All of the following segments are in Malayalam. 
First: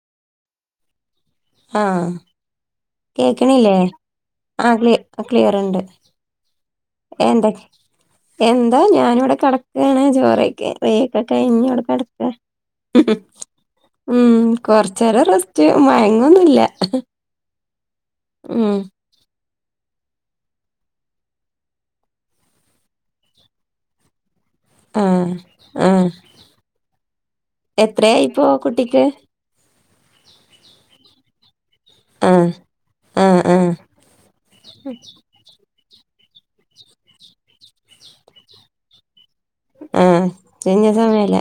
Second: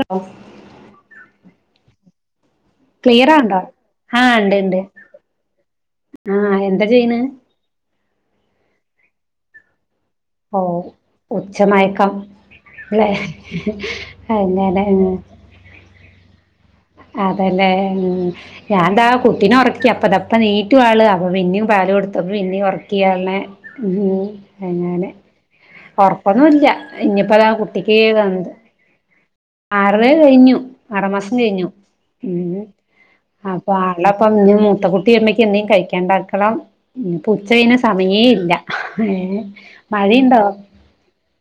ഹെലോ ആഹ് കേക്കണില്ലേ ഇണ്ട് ആഹ് ഇണ്ട് ക്ലി ക്ലിയർണ്ട് ആഹ് എന്താ ചെയ്യണ് എന്തൊ എന്താ ഞാനിവിടെ കെടക്കാണ് ഓ ജോറേക്ക് വെയി ഒക്കെ കഴിഞ്ഞ് ഇവിടെ ഉച്ചമയക്കം കെടക്കാ ഉം ല്ലേ ഹും ഉം അങ്ങനെ കൊറച്ചേരം റസ്റ്റ് മയങ്ങൊന്നുല്ല അതെലെ ഉം ഞാൻ താ കുട്ടീനെ ഉറക്കി അപ്പതാ ഇപ്പം നീറ്റു ആള് അപ്പം പിന്നിം പാല് കൊടുത്തു അപ്പം പിന്നിം ഒർക്കി ആളിനെ ഉം ഹ് അങ്ങനെ ആഹ് ആഹ് ഒർക്കൊന്നും ഇല്ല ഇനിയിപ്പതാ കുട്ടിക്ക് എത്രയായിപ്പോ കുട്ടിക്ക് അററര കഴിഞ്ഞു ആ റാം മാസം കഴിഞ്ഞു ആഹ് അങ്ങനെ ആഹ് ആഹ് അപ്പൊ ആളപ്പ ഇഞ്ഞ് മൂത്ത കുട്ടി വരുമ്പ ത്തേക്ക് എന്തേം കഴിക്കാണ്ടാക്കണം പിന്നെപ്പോ ഉച്ച കഴിഞ്ഞാ സമയേ ഇല്ല ഏഹ് ആഹ് ഉച്ച കഴിഞ്ഞാ സമയല്ല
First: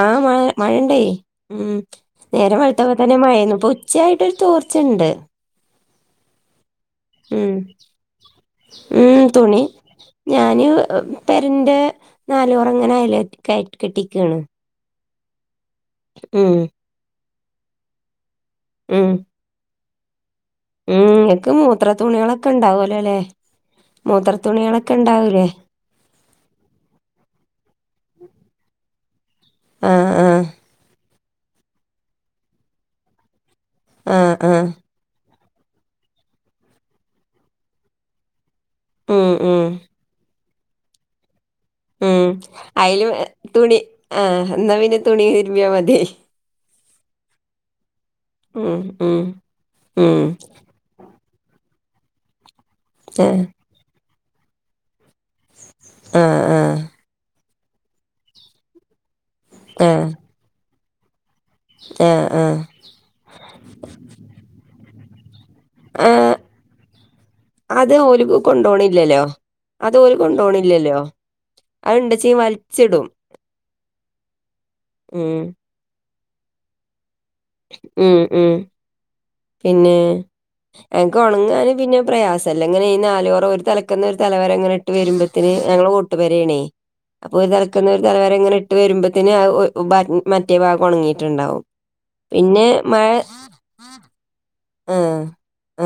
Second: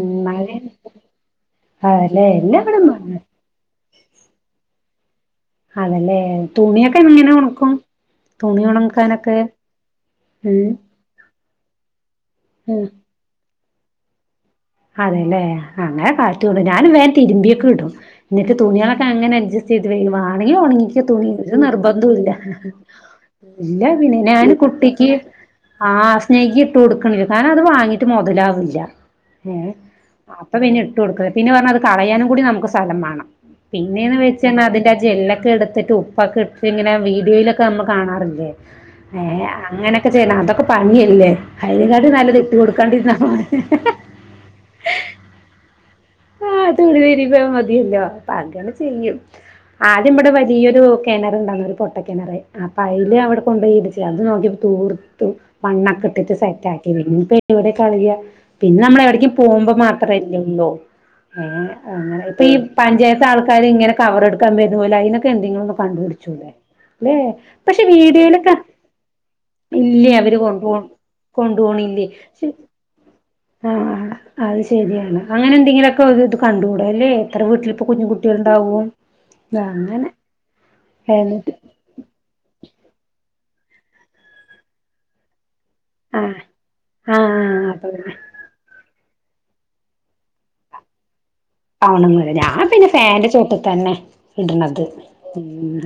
ആഹ് മഴ മഴ ഉണ്ടെ ഉം അതല്ലേ നേരെം എല്ലാവിടേം വെളുത്തപ്പ മഴ തന്നെ മഴേന്നു ഇപ്പൊ ഉച്ചായായിട്ടരു തോർച്ചയുണ്ട് അതന്നെ തുണിയൊക്കെ എങ്ങനെ ഉം ഉണക്കും തുണി ഉം ഉണക്കാനൊക്കെ തുണി ഉം ഞാന് പെരന്റെ നാലോറം ഉം ഇങ്ങനെ അയല് കെ കെട്ടിക്കാണ് അതെല്ലേ അങ്ങനെ ഉം കാറ്റുള്ളൂ ഞാനും വേൻ തിരുമ്പിയൊക്കെ ഇടും എന്നിട്ട് തുണിയോളൊക്കെ ഉം അങ്ങനെ അഡ്ജ ചെയ്ത് വ്യുവാണെങ്കിൽ ഉം ഒണങ്ങിക്ക തുണി ഇങ്ങക്ക് മൂത്ര നിർബന്ധവ ഇല്ല തുണികളൊക്കെ ഉണ്ടാവൂലോല്ലേ ഇല്ല പിന്നെ മൂത്ര ഞാൻ തുണികളൊക്കെ കുട്ടിക്ക് ഉണ്ടാവൂലേ ആഹ് സ്നഗ്ഗി ഇട്ട് കൊടുക്കണില്ല കാരണം അത് വാങ്ങിട്ട് മുതലാാവില്ല ഏഹ് ആഹ് ആഹ് അപ്പൊ പിന്നെ ഇട്ട് കൊടുക്കത് പിന്നെ പറഞ്ഞ അത് കളയാനും കൂടി നമുക്ക് സ്ഥലം വേണം പിന്നെയന്ന് ആഹ് വെച്ച ആഹ് അതിന്റെ ജെല്ലൊക്കെ എടുത്തിട്ട് ഉപ്പൊക്കെ ഇട്ട് ഇങ്ങനെ വീഡിയോയിലൊക്കെ നമ്മൾ കാണാറില്ലേ ഉം ഏഹ് ഉം അങ്ങനെയൊക്കെ ചെയ്യണം അതൊക്കെ പണിയല്ലേ അയതിനക്കാട്ടി ഉം നല്ലതെട്ടി അയില് കൊടുക്കാണ്ടിുന്ന പോരെ തുണി ആഹ് ഇന്നാ പിന്നെ തുണി തിരുമിയ മതി ആഹ് അതൊ ഒരു തരിപയാ മതിയല്ലോ അപ്പൊ അങ്ങാണ് ഉം ചെയ്യും ഉം ആദ്യം ഉം ഇമ്മടെ വലിയൊരു കിണർുണ്ടാന്ന ഒരു പൊട്ട കിണർ അപ്പ അല് ആഹ് അവിടെ കൊണ്ടപ പോയി ഇച്ചു അത് നോക്കിയപ്പോ തൂ മണ്ണൊക്കെ ഇട്ടിട്ട് സെറ്റ് ആഹ് ആക്കി പി എവിടെ കള പിന്നെ നമ്മളെവിടക്കും പോകുമ്പോ ആഹ് മാത്രല്ലല്ലോ ഏഹ് ആഹ് അങ്ങനെ ആഹ് ഇപ്പൊ ഈ ആഹ് പഞ്ചായത്ത് ആൾക്കാര്രി ഇങ്ങനെവർ എടുക്കാൻ വരുന്ന പോലെ അതിനൊക്കെ എന്തെങ്കിലും ആഹ് കണ്ട്പിടിച്ചുല്ലേ അല്ലെ പക്ഷെ അത് ഓല്ക്ക് വീഡിയോയിലൊക്കെ കൊണ്ടോണില്ലല്ലോ അത് ഇല്ലേ ഓല് അവര് കൊണ്ടപോ കൊണ്ടോണില്ലല്ലോ കൊണ്ട അത് പോണില്ലേ ഇണ്ടച്ചി വലിച്ചിടും ആഹ് അത് ശരിയാണ് ഉം അങ്ങനെ എന്തെങ്കിലുംക്കെ ഇത് കണ്ടുകൂട അല്ലെ ഇത്ര വീട്ടിപ്പപ്പോ ഉം ഉം കുഞ്ഞുട്ടികളണ്ടാവും പിന്നെ എനക്ക് എന്നിട്ട് ഉണങ്ങാന് പിന്നെ പ്രയാസം അല്ലേ അങ്ങനെ ഈ നാലോറ ഒരു തലക്കന്ന് ഒരു തലവരംങ്ങന ട്ട് വരുമ്പോന് ഞങ്ങൾ വോട്ട് ആഹ് വരയണേ അപ്പോ ഇത് ആഹ് അപ്പൊ നടക്കുന്ന ഒരു പിന്നെ തലവരങ്ങനെ ഇ്ട്ട് വരുമ്പോത്തന് മറ്റോഗ ഉണങ്ങിയിട്ടുണ്ടാവും ആണന്ന് ഞാൻ പിന്നെ ഫാന്റെ ചോട്ട തന്നെ ഇടണത് ആഹ്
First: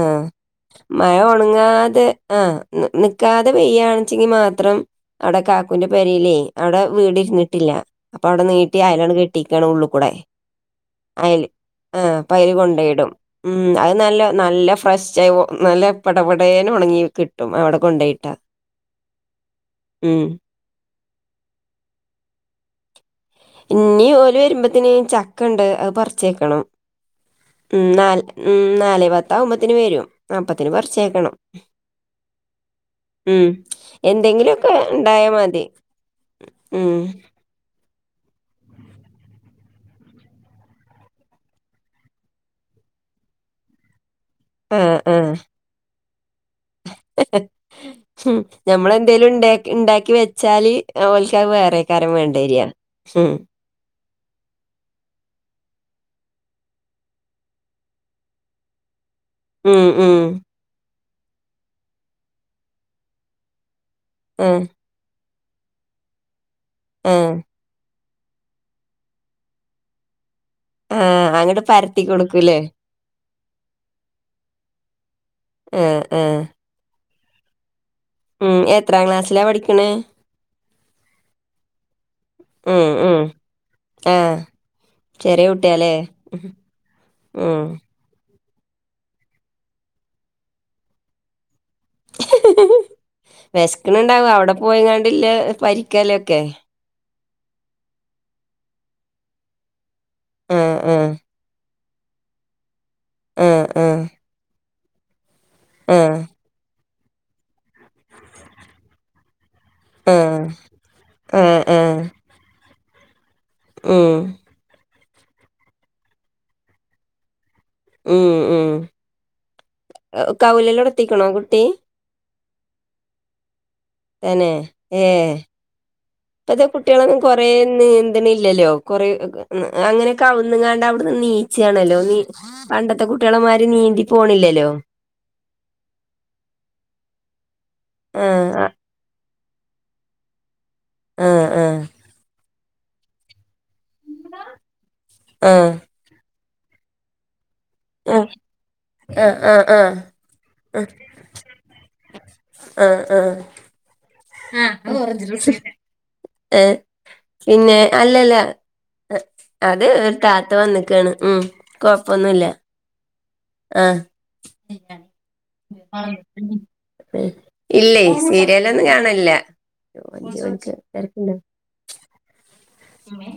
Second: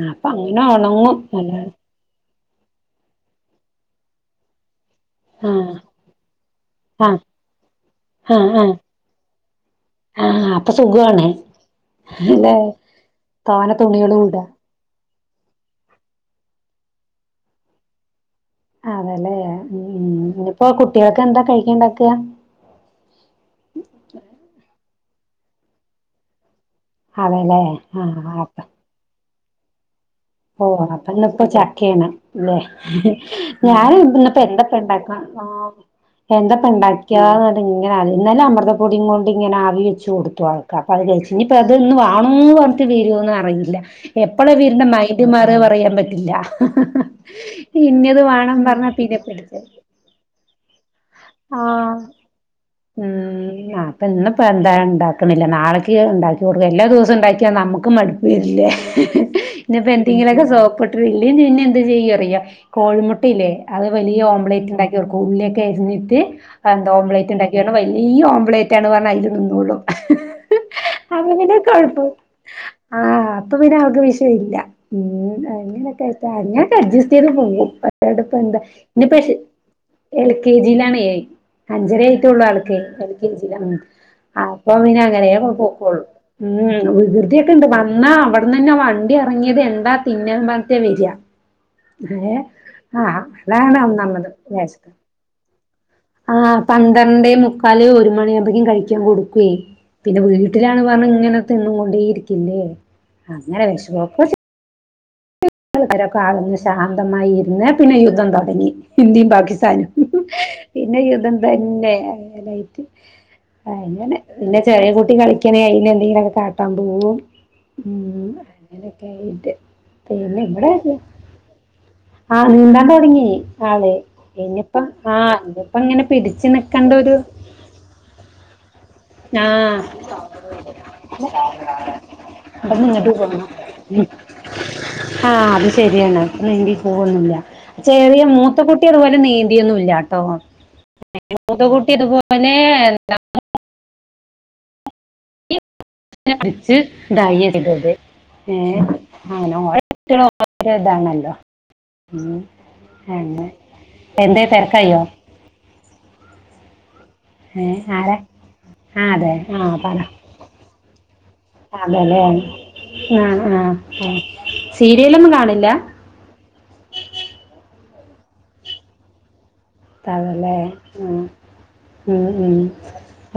ആഹ് അപ്പൊ അങ്ങനെ ഒണങ്ങും മഴ ഒണങ്ങാതെ ആഹ് നിക്കാതെ പെയ്യയാണച്ചെങ്കി മാത്രം അവിടെ ആഹ് കാക്കുന്റെ പേരില്ലേ അവിടെ ആഹ് വീട് ഇരുന്നിട്ടില്ല അപ്പൊ അവിടെ ആഹ് ആഹ് നീട്ടി അയാലോണ് കെട്ടിയിക്കാണ് ഉുള്ള കൂടെ ആഹ് അപ്പൊ സുഖാണ് അയൽ ആഹ് അപ്പയില് അല്ലെ കൊണ്ടയിടും ഉം തോനെ അത് നല്ല തുണികളും നല്ല. ഇടാ നല്ല ഫ്രഷ് ആയി നല്ല പടപടയേന ഉണങ്ങി കിട്ടും അവിടെ കൊണ്ടോയിട്ടാ. അതല്ലെ ഉം ഇനിയിപ്പോ കുട്ട്യേൾക്ക് എന്താ കഴിക്കണ്ടാക്ക. ഇഞ്ഞി ഓല് വരുമ്പോത്തിന് ചക്കണ്ട് അത് പറിച്ചേക്കണം. അതെല്ലേ ഉം നാല് ആഹ് അപ്പ ഉം നാലേ പത്താവുമ്പത്തിന് വരും. ഓ അപ്പത്തിന് അപ്പൊ പറിച്ചേക്കണം ഇന്നിപ്പോ ചക്കയാണ് ല്ലേ ഉം ഞാന് എന്തെങ്കിലുക്കെ ഉണ്ടായാൽ മതി. [unintelligible] ഉം എന്തപ്പണ്ടാക്കിയ. ഇങ്ങനെ ഇന്നലെ അമൃതപ്പൊടിയും കൊണ്ട് ഇങ്ങെനെ ആവി വെച്ച് കൊടുത്തു ആൾക് അപ്പ അത് കഴിച്ച് ഇനിപ്പ അത്ന് വാണോ. വരുവോന്ന് അറിയില്ല എപ്പള ആഹ് വരുന്നമായി ആഹ് മൈൻ്റ്മാറ് പറയാപറ്റില്ല ഇന്നത് വേണം പറഞ്ഞാ പിന്നെ പിടിച്. വച്ചാല് ഒൾക്കാ വേറെകാരം വേണ്ടര ഉം ഇപ്പം ഇന്നിപ്പോ എന്താണ്ടാക്ക്ണില്ല നാളേക്ക് ഉണ്ടാക്കി കൊടുക്ക എല്ലാ ദിവസവും ഉണ്ടാക്കിയാ നമുക്ക് മടുപ്പ് വരില്ലേ [unintelligible] ഉം ഇന്പ്പോ ഉം എന്തെങ്കിലുക്കെ സോപ്പിട് ഇല്ലേ പിന്നെ എന്ത്ചെയ്യ അറിയ കോഴിമുട്ടയില്ലേ. അത് വലിയ ആഹ് ഓംലേറ്റ് ഉണ്ടാക്കി കൊട്ക്കും ഉള്ളിയൊക്കെ അരിഞ്ഞിട്ട് എന്ത ആഹ് ഓംലേറ്റ് ഉണ്ടാക്കി. വലിയ ഓംലേറ്റ് ആണ് പറഞ്ഞ അതില് നിന്നൂളും. ആഹ് അങ്ങോട്ട് പരത്തി കൊടുക്കൂല്ലേ. ആഹ് ഇപ്പൊപിന്നെ അവക്ക് വിഷയല്ല ഉം ആഹ് ആഹ് അങ്ങനക്കായിട്ടാണ്. അഡ്ജസ്റ്റ് ചെയ്ത് പോകും അല്ലാതപ്പ എന്ത. പിന്നെ എൽ കെ ജിയിലാണ് അഞ്ചര ആയിട്ടുള്ള ആൾക്ക് ഉം എൽ ഉം കെ ജിയില. ആഹ് അപ്പൊ പിനെ ചെറിയ അങ്ങനെയൊക്കെ കുട്ടിയാല്ലേ പൊക്കോളൂ ഉം ഉം വികൃതിയൊക്കെണ്ട്. എന്നാ അവിടെന്നന്നെ വണ്ടി ഇറങ്ങിയത് എന്താ തിന്നാ പറഞ്ട്ടാവര. ഏ ആഹ് അതാണ് ഒന്നാമത് വെശ്ക് ല്ലേ പരി ക്കല്ലേ ഒക്കെ. പന്ത്രണ്ടേ മുക്കാല് ഒരു മണിയാകുമ്പോക്കും കഴിക്കാൻ കൊടുക്കുവേ പിന്നെ ആഹ് വീട്ടിലാണ് പറഞ്ഞ് ആഹ് ഇങ്ങനെ. തിന്നുംകൊണ്ടേരിക്കല്ലേ അങ്ങനെ ആഹ് ആഹ് വിഷക്ക. ആഹ് രൊക്കെ ആളന്ന് ശാന്തമായി ഇരുന്ന് പിന്നെ യുദ്ധം തുടങ്ങി ഇന്ത്യയും പാകിസ്ഥാനും. ആഹ് പിന്നെ യുദ്ധം ആഹ് തന്നെ ആഹ് അങ്ങനായ്റ്റ് അങ്ങനെ ഉം പിന്നെ. ചെറിയ കുട്ടി കളിക്കണേ അയിനെ ന്തെങ്കിലുക്കെ കാട്ടാൻ പോകും. ഉം അങ്ങനെയക്കെ ആയിട്ട് പോന്ന് കൗലലൊടത്തിക്കണോ കുട്ടി. ആഹ് നീന്താൻ തുടങ്ങി ആളെ. തന്നെ ഇനിയിപ്പ ആ ഏഹ് ഇനിപ്പോ ഇങ്ങനെ പിടിച്ച് നക്കണ്ട ഒരു. പ്പയ്ന് നീന്ത്ണില്ലല്ലോ. കൊറെേ ആ അങ്ങനെക്കവുന്നങ്ങാണ്ട് അവിടുന്ന് നീച്ചണല്ലോ നീ. ഇവിടുന്ന് പണ്ടത്തെ ഇങ്ങോട്ട് കുട്ടിയോളെമാരി നീന്തി പോണില്ലല്ലോ. ആഹ് അത് ശരിയാണ് നീന്തി പോവൊന്നുല്ല. ചെറിയ ആഹ് മൂത്തക്കുട്ടി അതുപോലെ നീന്തിയൊന്നും ഇല്ലാട്ടോ. ആഹ് ആഹ് മൂത്തകൂട്ടി ഇത് പോലെ എന്ത ആഹ് ങ്ങനെഅടിച്ച് തയ്യ ഇതു പോലെ ഏഹ് ആഹ് അങ്ങനെ ആഹ് ഓരോ ആഹ് ട്ടി യോള് ഓരോ ആഹ് താണല്ലോ. മ് ആഹ് അ ആഹ് യെന്നെ ആഹ് ഏഹ് ഏ പിന്നെ ആരാ അല്ലല്ല ആ അതെ ആ അത് പറ ഒരു താത്ത വന്ന്ക്കാണ് ഉം കൊഴപ്പൊന്നുല്ല. ആഹ് ആഹ് സീരിയലൊന്നും കാണില്ല. [unintelligible] ഇല്ലേ സീരിയലൊന്നും കാണേല്ല. താണ്ലേ ഉം ഉം ഉം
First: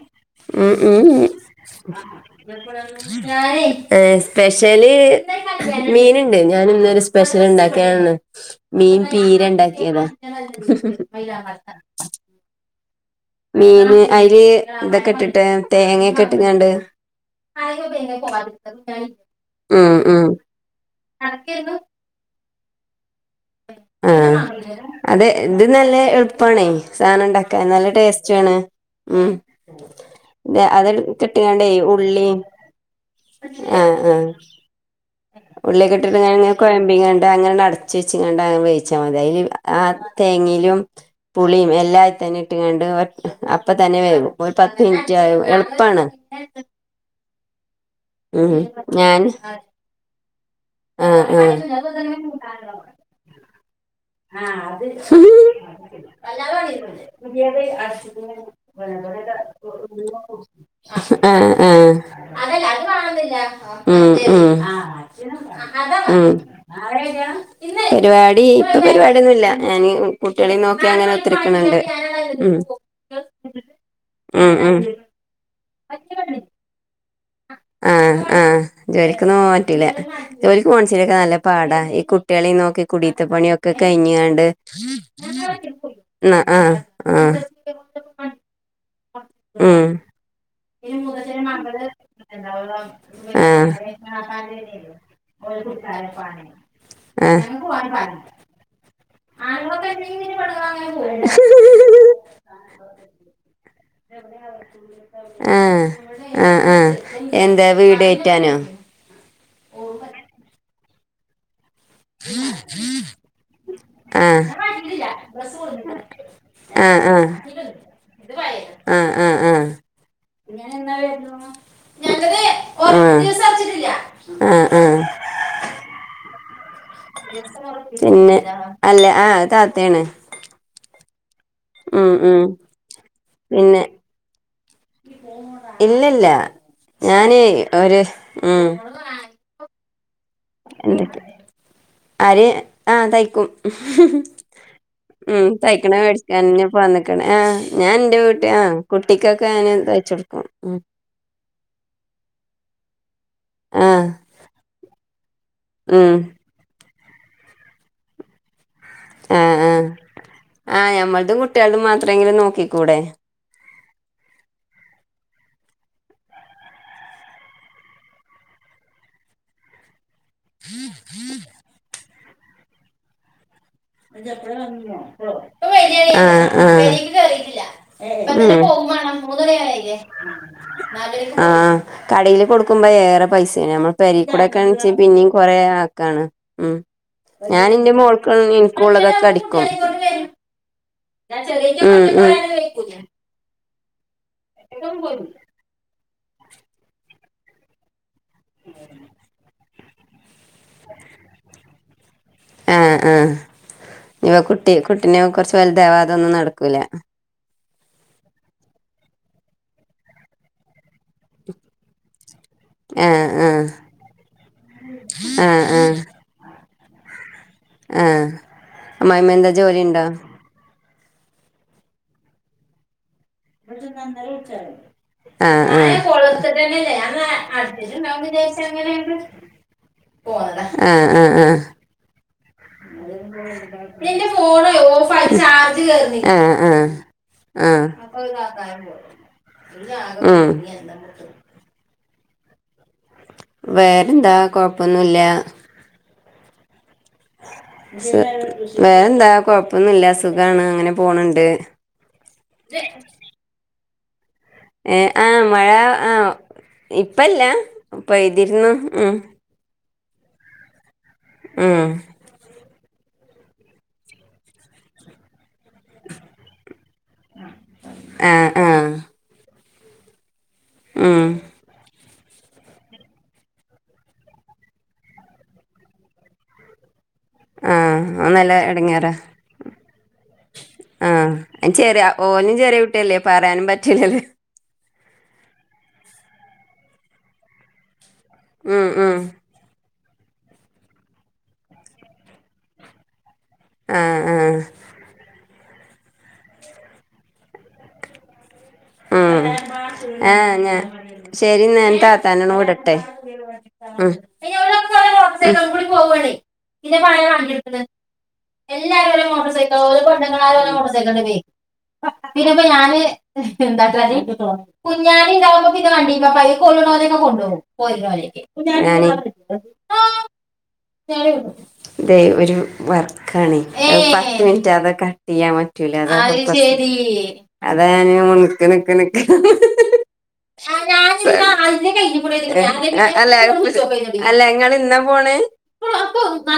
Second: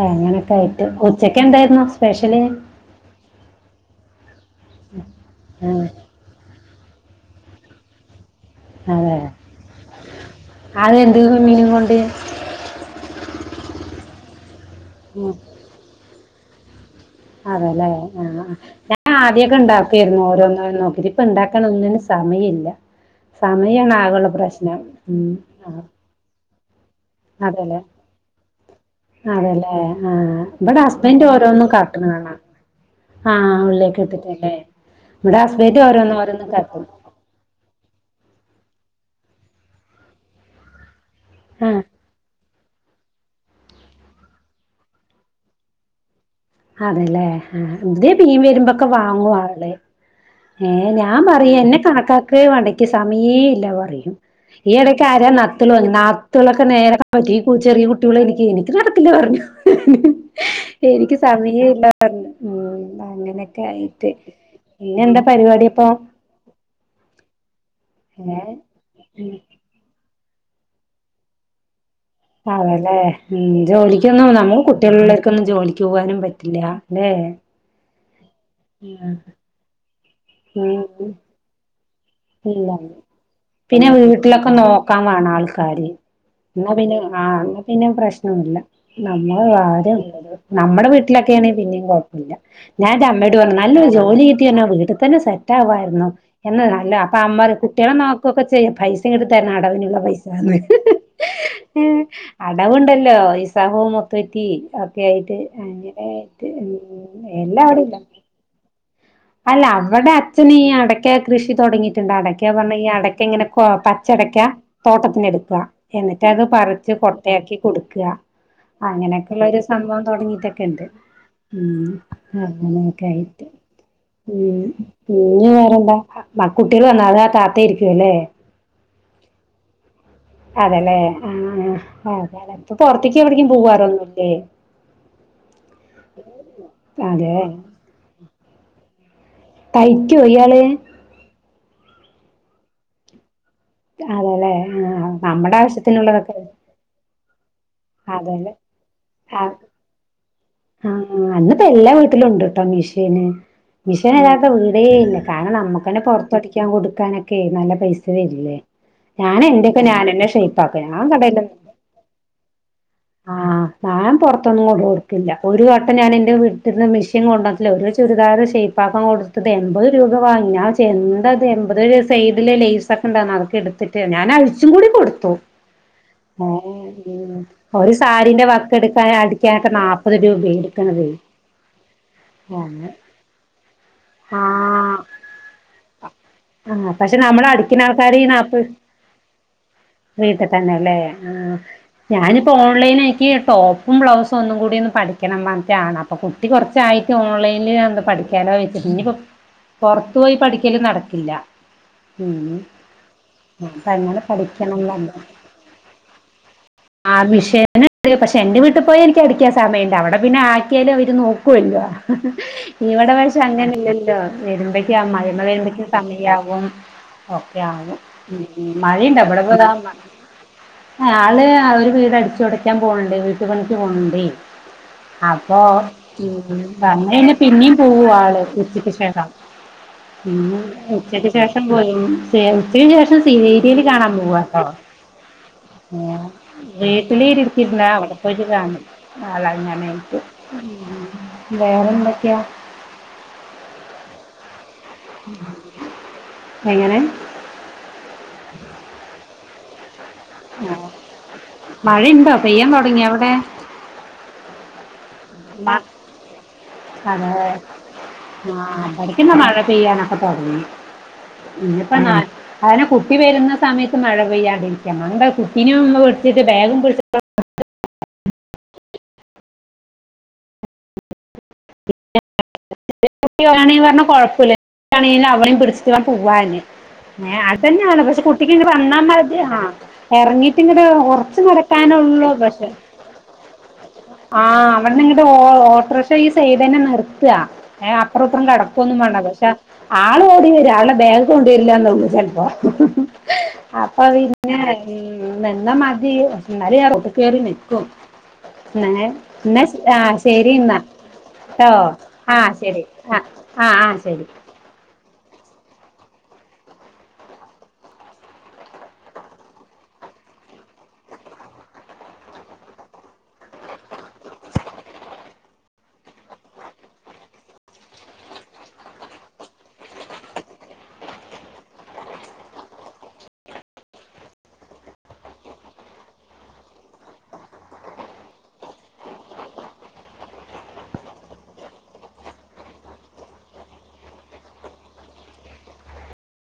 അങ്ങനെയൊക്കെ ഉം ആയിട്ട് ഉം ഉച്ചക്ക എന്തായിരുന്നു സ്പെഷ്യല് ഏഹ് സ്പഷ്യല് മീന് ണ്ട് ഞാന് ഇന്നൊരു സ്പെഷ്യൽ ണ്ടാക്ക്യാണ് മീൻ അതെ പീര ണ്ടാക്കിയതാ അത് എന്ത് മീനും കൊണ്ട് മീൻ അയ്ല് ഇതൊക്കെ ഇട്ടിട്ട് തേങ്ങൊക്കെ ഇട്ട് കാണ്ട് അതെല്ലെ ആഹ് ഞാൻ ആദ്യക്കെ ഉം ഉണ്ടാക്കായിരുന്നു ഉം ഓരോന്നോ രോന്ന് നോക്കി ഇപ്പ ഇണ്ടാക്കാഞ്ഞ് ഒിന്നിനു സമയമല്ല സമയാണ് ആകള്ള ആഹ് പ്രശ്നം ഉം ആഹ് ൾപ്പാണേ സാനം ണ്ടാക്കാൻ നല്ല ടേസ് റ്റു വാണ് ഉം അതെല്ലേ ആ ഇവിടെ അതൊക്കെ ഹസ്ബൻഡ് ട്ട്ക്കാണ്ടേ ഓരോന്നും കാട്ടണ ഉള്ളിമ് കാണാം ആ ആഹ് ഉള്ളിലേക്ക് ആഹ് ഇട്ടിട്ടല്ലേ ഇവിടെ ഹസ്ബൻഡ് ഉള്ളിക്കെ ഓരോന്ന് ഇട്ടിട്ട് ങ്ങനെ ഓരോന്ന് ങ്ങനെ കാട്ടും കൊയമ്പിങ്ങാണ്ട് അങ്ങനെ ട്ട് അട ച്ച് കാണ്ട് ങ്ങനെ വേവിച്ചാ മതി അ യില് ആഹ് തേങ്ങിലും പുളിം ആ എല്ലാ അയിതന്നെ ണ്ട് കാണ്ട് ഒ അപ്പ തന്നെ വേവും ഒര് പത്ത് മിനിറ്റ് ആ എളുപ്പാണ് ആണ്ല്ലേ ആഹ് ഇതി മീൻ ഉം വരുമ്പെക്കെ ഞാൻ വാങ്ങു ആള് ഏഹ് ഞാൻ ആഹ് പറിം എന്നെ കാക്കാക്ക് വാണ്ട ഇക്ക് ആഹ് സാ മയേ ഇല്ലാ പറയും ഈയിടയ്ക്ക് ആരാ നത്തൽ വന്ന് നത്ത ലൊക്കെ നേര പറ്റി ഈ കു ചെറിയ കുട്ടികള എനിക്ക് എനിക്ക് നടത്തില്ല പറഞ്ഞു എനിക്ക് ആ ആ സമയല്ല പറ്ഞ്ഞു ഉം അങ്ങനെയൊക്കെ ആയിട്ട് ഉം പിന്നെ എന്താ പരിപാടി അപ്പൊ ആഹ് ഏ പരിപാടി ഇപ്പൊ പരിപാടിന്നുല്ല ഞാനീ കുട്ടിയോളി നോക്കി അങ്ങനെ കുത്തര്ക്ക്ണ് ണ്ട് അതെല്ലെ ഉം ജോലിക്കൊന്നും നമ ഉം ള്ള് ഉം കുട്ടിയോള് ള്ളവർക്കൊന്നും ജോലിക്ക് പോവാനും പറ്റില്ല ഏ ഏ ആഹ്ആഹ് ജോലിക്കൊന്നും പോ പറ്റില്ല ജോലിക്ക് ഉം പോകണ്ച്ചിലൊക്കെ നല്ല പാടാ ഈ കു കുട്ട്യേളിം നോക്കി ഇല്ല കുടീത്ത പണിയൊക്കെ പിന്നെ കഴിഞ്ഞ് കാണ്ട് വീട്ടിലൊക്കെ ന്നാ പിന്നെ ആഹ് ന്നാ പിന്നെ പ്രശ്നൊന്നുല്ല നമ്മളല്ല ഉം ആരും നമ്മടെ വീട്ടിലൊക്കേണെ പിന്നിം കൊയ്പ്പല്ല. ഞാൻന്റെ അമ്മയോട് പറഞ്ഞു നല്ലൊരു ജോലി ആ കിട്ടിയർണാ വീട്ട് തന്നെ സെ റ്റാവായിരുന്നു. എന്ന് അല്ല അപ്പ ആ അമ്മറിം കുട്ടിയേളെ നോക്കുവൊക്കെ ചെയ്യ പൈസ ങ്ങട് ത്തരണം അടവിനുള്ള പൈസാന്ന് ഏഹ് അടവുണ്ടല്ലോ ലിസാഹും മുത്തുറ്റി ഒക്കെ ആയിട്ട് ആഹ് [unintelligible] എല്ലാടും ല്ലതാ റ്റാനൊ അല്ല അവടെ അച്ഛന് ഈ അടക്ക കൃഷി തൊടങ്ങി ണ്ട അടക്ക പറഞ്ഞ ഈ അടക്ക ഇങ്ങനെ കൊ ആഹ് പച്ചടക്കാ തോട്ടത്തിന് എടുക്കാ എന്നിട്ട് അത് പറിച്ച് ആഹ് ആഹ് കൊട്ടയാക്കി കൊടുക്കാ ആഹ് ആഹ് അങ്ങനെയൊക്കെയുള്ളൊരു ആഹ് സംഭവം തുടങ്ങീട്ടൊക്കെ ഇണ്ട്. ഉം അങ്ങനെയൊക്കായിട്ട് ഉം ആഹ് ആഹ് പിന്ന് വേറെന്താ അ മ് കുട്ടിയേൾ വന്നോ അതാ ആ താ പിന്നെ അല്ല ആഹ് താത്തേണ് അതെല്ലെ ആഹ് ഉം അതാണെ ഇപ്പൊ പൊറത്ത്യ്ക്ക് എവിട്ക്കും പിന്നെ പോവാറൊന്നുംല്ലേ ഇല്ലല്ല അതെ ഞാന് ഒരു ഉം തയ്ക്ക്യൊ ഇയാള്? എന്തൊക്ക ആര് ആഹ് തയ്ക്കും. അതെല്ലേ ആ ഉം നമ്മുടെ തയ്ക്കണ ആവശ്യത്തിനുള്ളതൊക്കെ മേടിക്കാൻന്നെ കൊണ്ന്ന്ക്ണ് ആഹ് ഞാൻ ഇന്റെ വീട്ടിൽ അതെല്ലേ ആഹ് കുട്ടിക്കൊക്കെ ആ ഞാന് തയ്ച്ചൊടു ആഹ് ന്ന് പ്പോ എല്ലാ വീട്ടിലും ഉണ്ട് ട്ടോ മിഷീന് ആഹ് മിഷീനില്ലാത്ത വീടേ ഇല്ല കാരണം നമ്മക്കന്നെ ഉം പൊറത്തടി ക്കാൻ കൊടുക്കാനൊക്കെ നല്ല പൈസ വരില്ലേ ഞാൻ ആഹ് എന്റെയൊക്കെ ആഹ് ഞാനന്നെ ഷയിപ്പാക്ക ആഹ് ഞാൻ ഞമ്മൾതും കടയിലൊന്നും കുട്ട്യാൾതും മാത്രെങ്കിലും നോക്കിക്കൂടെ ആഹ് ഞാൻ പൊറത്തൊന്നും കൊണ്ടയൊടു ക്ക്ല്ല. ഒരു വട്ടം ഞാൻ എന്റെ വീട്ടിന്ന് മിഷീൻ കൊണ്ടുവന്നിട്ടില്ല ഒരു ചുരിദാർ ഷേപ്പാക്കാൻ കൊട് ഇത് എൺപത് രൂപ വാങ്ങി. ഞാൻ ചോയ്ച്ച് എന്താത് എൺപത് രൂ സൈഡില് ലേസ് ഒക്കെ ഉണ്ടാർന്ന് അതക്കെ എട് ത്തിട്ട് ഞാൻ അഴിച്ചും കൂടി കൊടുത്തു. ആഹ് ഉം അവര് സാരിന്റെ ഉം വക്കെടുക്കാനും അടിക്കാനൊക്കെ നാപ്പ ആഹ് കടേൽ കൊടുക്കുമ്പോ അങ്ങനെ ഏറെ പൈസേണ് നമ്മൾ പെരീ ക്കൂടക്കേൺന്ന്ച്ചിം ആഹ് പിന്നിം കൊറേ ആക്കാണ്. ഉം ആഹ് പക്ഷെ നമ്മള് അടിക്കുന്ന ഞാനിന്റെ ആൾക്കാര് ഈ മോൾക്ള്ളതും നാപ്പ് ഇൻ ക്കു ഉള്ളതൊക്കെ അടിക്കും വീട്ടിൽ തന്നെല്ലേ ഉം ഉം ക്കീ ടോപ്പും ബ്ലൗസും ഒന്നുംകൂടി ഒന്ന് പഠിക്കണം പർഞ്ഞിട്ടാണ് അപ്പൊ കുട്ടി കൊറച്ചായിട്ട് ഓൺലൈനില് ഞാനൊന്ന് പഠിക്കാലോ വെച്ചിട്ട് പൊറത്തു പോയി പഠിക്കല് നടക്കില്ല ഉം ആ ആ ഉം ആഹ് അപ്പങ്ങനെ ഇനിയിപ്പോ കുട്ടി പഠിക്കണം. കുട്ടിനെ [unintelligible] കുറച്ച് വലുതാവാതെ ഒന്നും നടക്കൂല ആ വിഷേ ന്ണ്ട്. പക്ഷെ എന്റെ വീട്ട് പോയ എനിക്ക് അടിക്കാൻ സമയണ്ട് അവിടെ പിന്നെ ആക്കിയാലും അവര് നോക്കുവല്ലോ ആ ഇവടെ പഷേ ആ അങ്ങനെ ഇല്ലല്ലോ വരുമ്പേക്ക് അമ്മായിമ്മ ആ ആ വരിമ്പേക്കും സമയാവും ഒക്കെ ആവും. ആ ഉം മഴയുണ്ടാ? അമ്മായിമ്മ എന്താ ഇവടെപ്പതാ ജോലി ഉണ്ടോ ആള് ആഹ് ഒര് വീട് അടിച്ച് തൊടക്കാൻ പോണ് ണ്ട് വീട്ട് പണിക്ക് പോണ് ണ്ടെ. ആ അപ്പൊ ആ ഇ വന്ന്‌ കഴിഞ്ഞാ പിന്നിം പോവു ആള് ഉച്ചിക്ക് ശേഷം ഉം ഇന്ന് ആ ആ ഉച്ചയ്ക്ക് ആ ശേഷം പോയിനി ഉച്ചക്ക് ശേഷം സീരിയല് കാണാൻ പോവാട്ടോ. ഏഹ് ആ ആ വീട്ടിലിര് ആ ക്കിര്ന്നാ അവടെ പോയിട്ട് കാണും. ആളങ്ങനേയ്ട്ട്. ഉം വേറെന്തൊക്കെയാ? വേറെന്താ കൊഴപ്പൊന്നുല്ല. എങ്ങനെ? വേറെന്താ കൊഴപ്പ പ്പൊന്നുല്ല സുഖാണ് ആ അങ്ങനെ പോണണ്ട്. എവടെ? ഏഹ് ആഹ് മഴ ആഹ്. അതെ ഇപ്പല്ല പെയ്തിരുന്നു ഉം ആഹ് [unintelligible] മഴ പെയ്യനം. [unintelligible] ഉം ഇനീപ്പന്താ അതന്നെ കുട്ടി വരുന്ന സമയത്ത് മഴ പെയ്യാണ്ടിരിക്കാം, അതെന്താ കുട്ടീനേം ഒന്ന് വിളിച്ചിട്ട് ബാഗും പിടിച്ചു ആഹ് ആ. ആഹ് [unintelligible] [unintelligible] പറഞ്ഞാ കൊഴപ്പോല്ല [unintelligible] അവ്ടെയും പിടിച്ചിട്ട് [unintelligible] പോവ്വാന്. ഏഹ് അഹ് തന്നെയാണ് ആഹ് പക്ഷെ അത് കുട്ടിക്ക് നല്ല ഇങ്ങട് വന്നാ എടങ്ങേറാ മതി ആ ഇറങ്ങീട്ട് ഇങ്ങട് ഒറ എനിച്ചറിയാം ഓനും ചെറിയ കുട്ടിയല്ലേ പറയാനും പറ്റില്ലല്ലോ. ആഹ്, അവിടന്നിങ്ങട് ഓ ഓ ഓട്ടോറിക്ഷ ഈ സൈഡ്ന്നെ നിർത്താ ഏഹ്, അപ്പറോം ഇപ്പറോം ഉം കടക്കൊന്നും ഉം വേണ്ട പക്ഷെ ആള് ഓടി വരും ആളെ ബാഗ് കൊണ്ടരില്ലാന്നെ ഉള്ളു ചെലപ്പോ. അപ്പൊ ആഹ് പിന്നെ ആഹ് നിന്നാ മതി എന്നാലും ഞാ റൊട്ട്ക്ക്‌ കേറി നിക്കും. ന്നാ ഞാൻ ഉം ന്നാ ആഹ് ശരിന്നാ. ശരിന്നാ ഞാൻ താത്താനൊന്ന് വിടട്ടെ ആഹ് ആഹ് ആഹ് ഉം. ശരി [unintelligible] എല്ലാരും ഓരോ മോട്ടോർ സൈക്കിള് ഓര പെണ്ണുങ്ങള് [unintelligible] മോട്ടോ സൈക്കിൾ പോയി പിന്നപ്പ ഞാന് [unintelligible] ഞാന്. ഇതെ ഒരു വർക്കാനെയ്, അത് പത്ത് മിനിറ്റ് ആകാതെ കട്ടിയ്യാൻ പ [unintelligible] അതാ ഞാന് നിക്ക് നിക്ക് നിക്ക് അല്ല അല്ല ഇങ്ങളിന്നാ പോണ്? [unintelligible]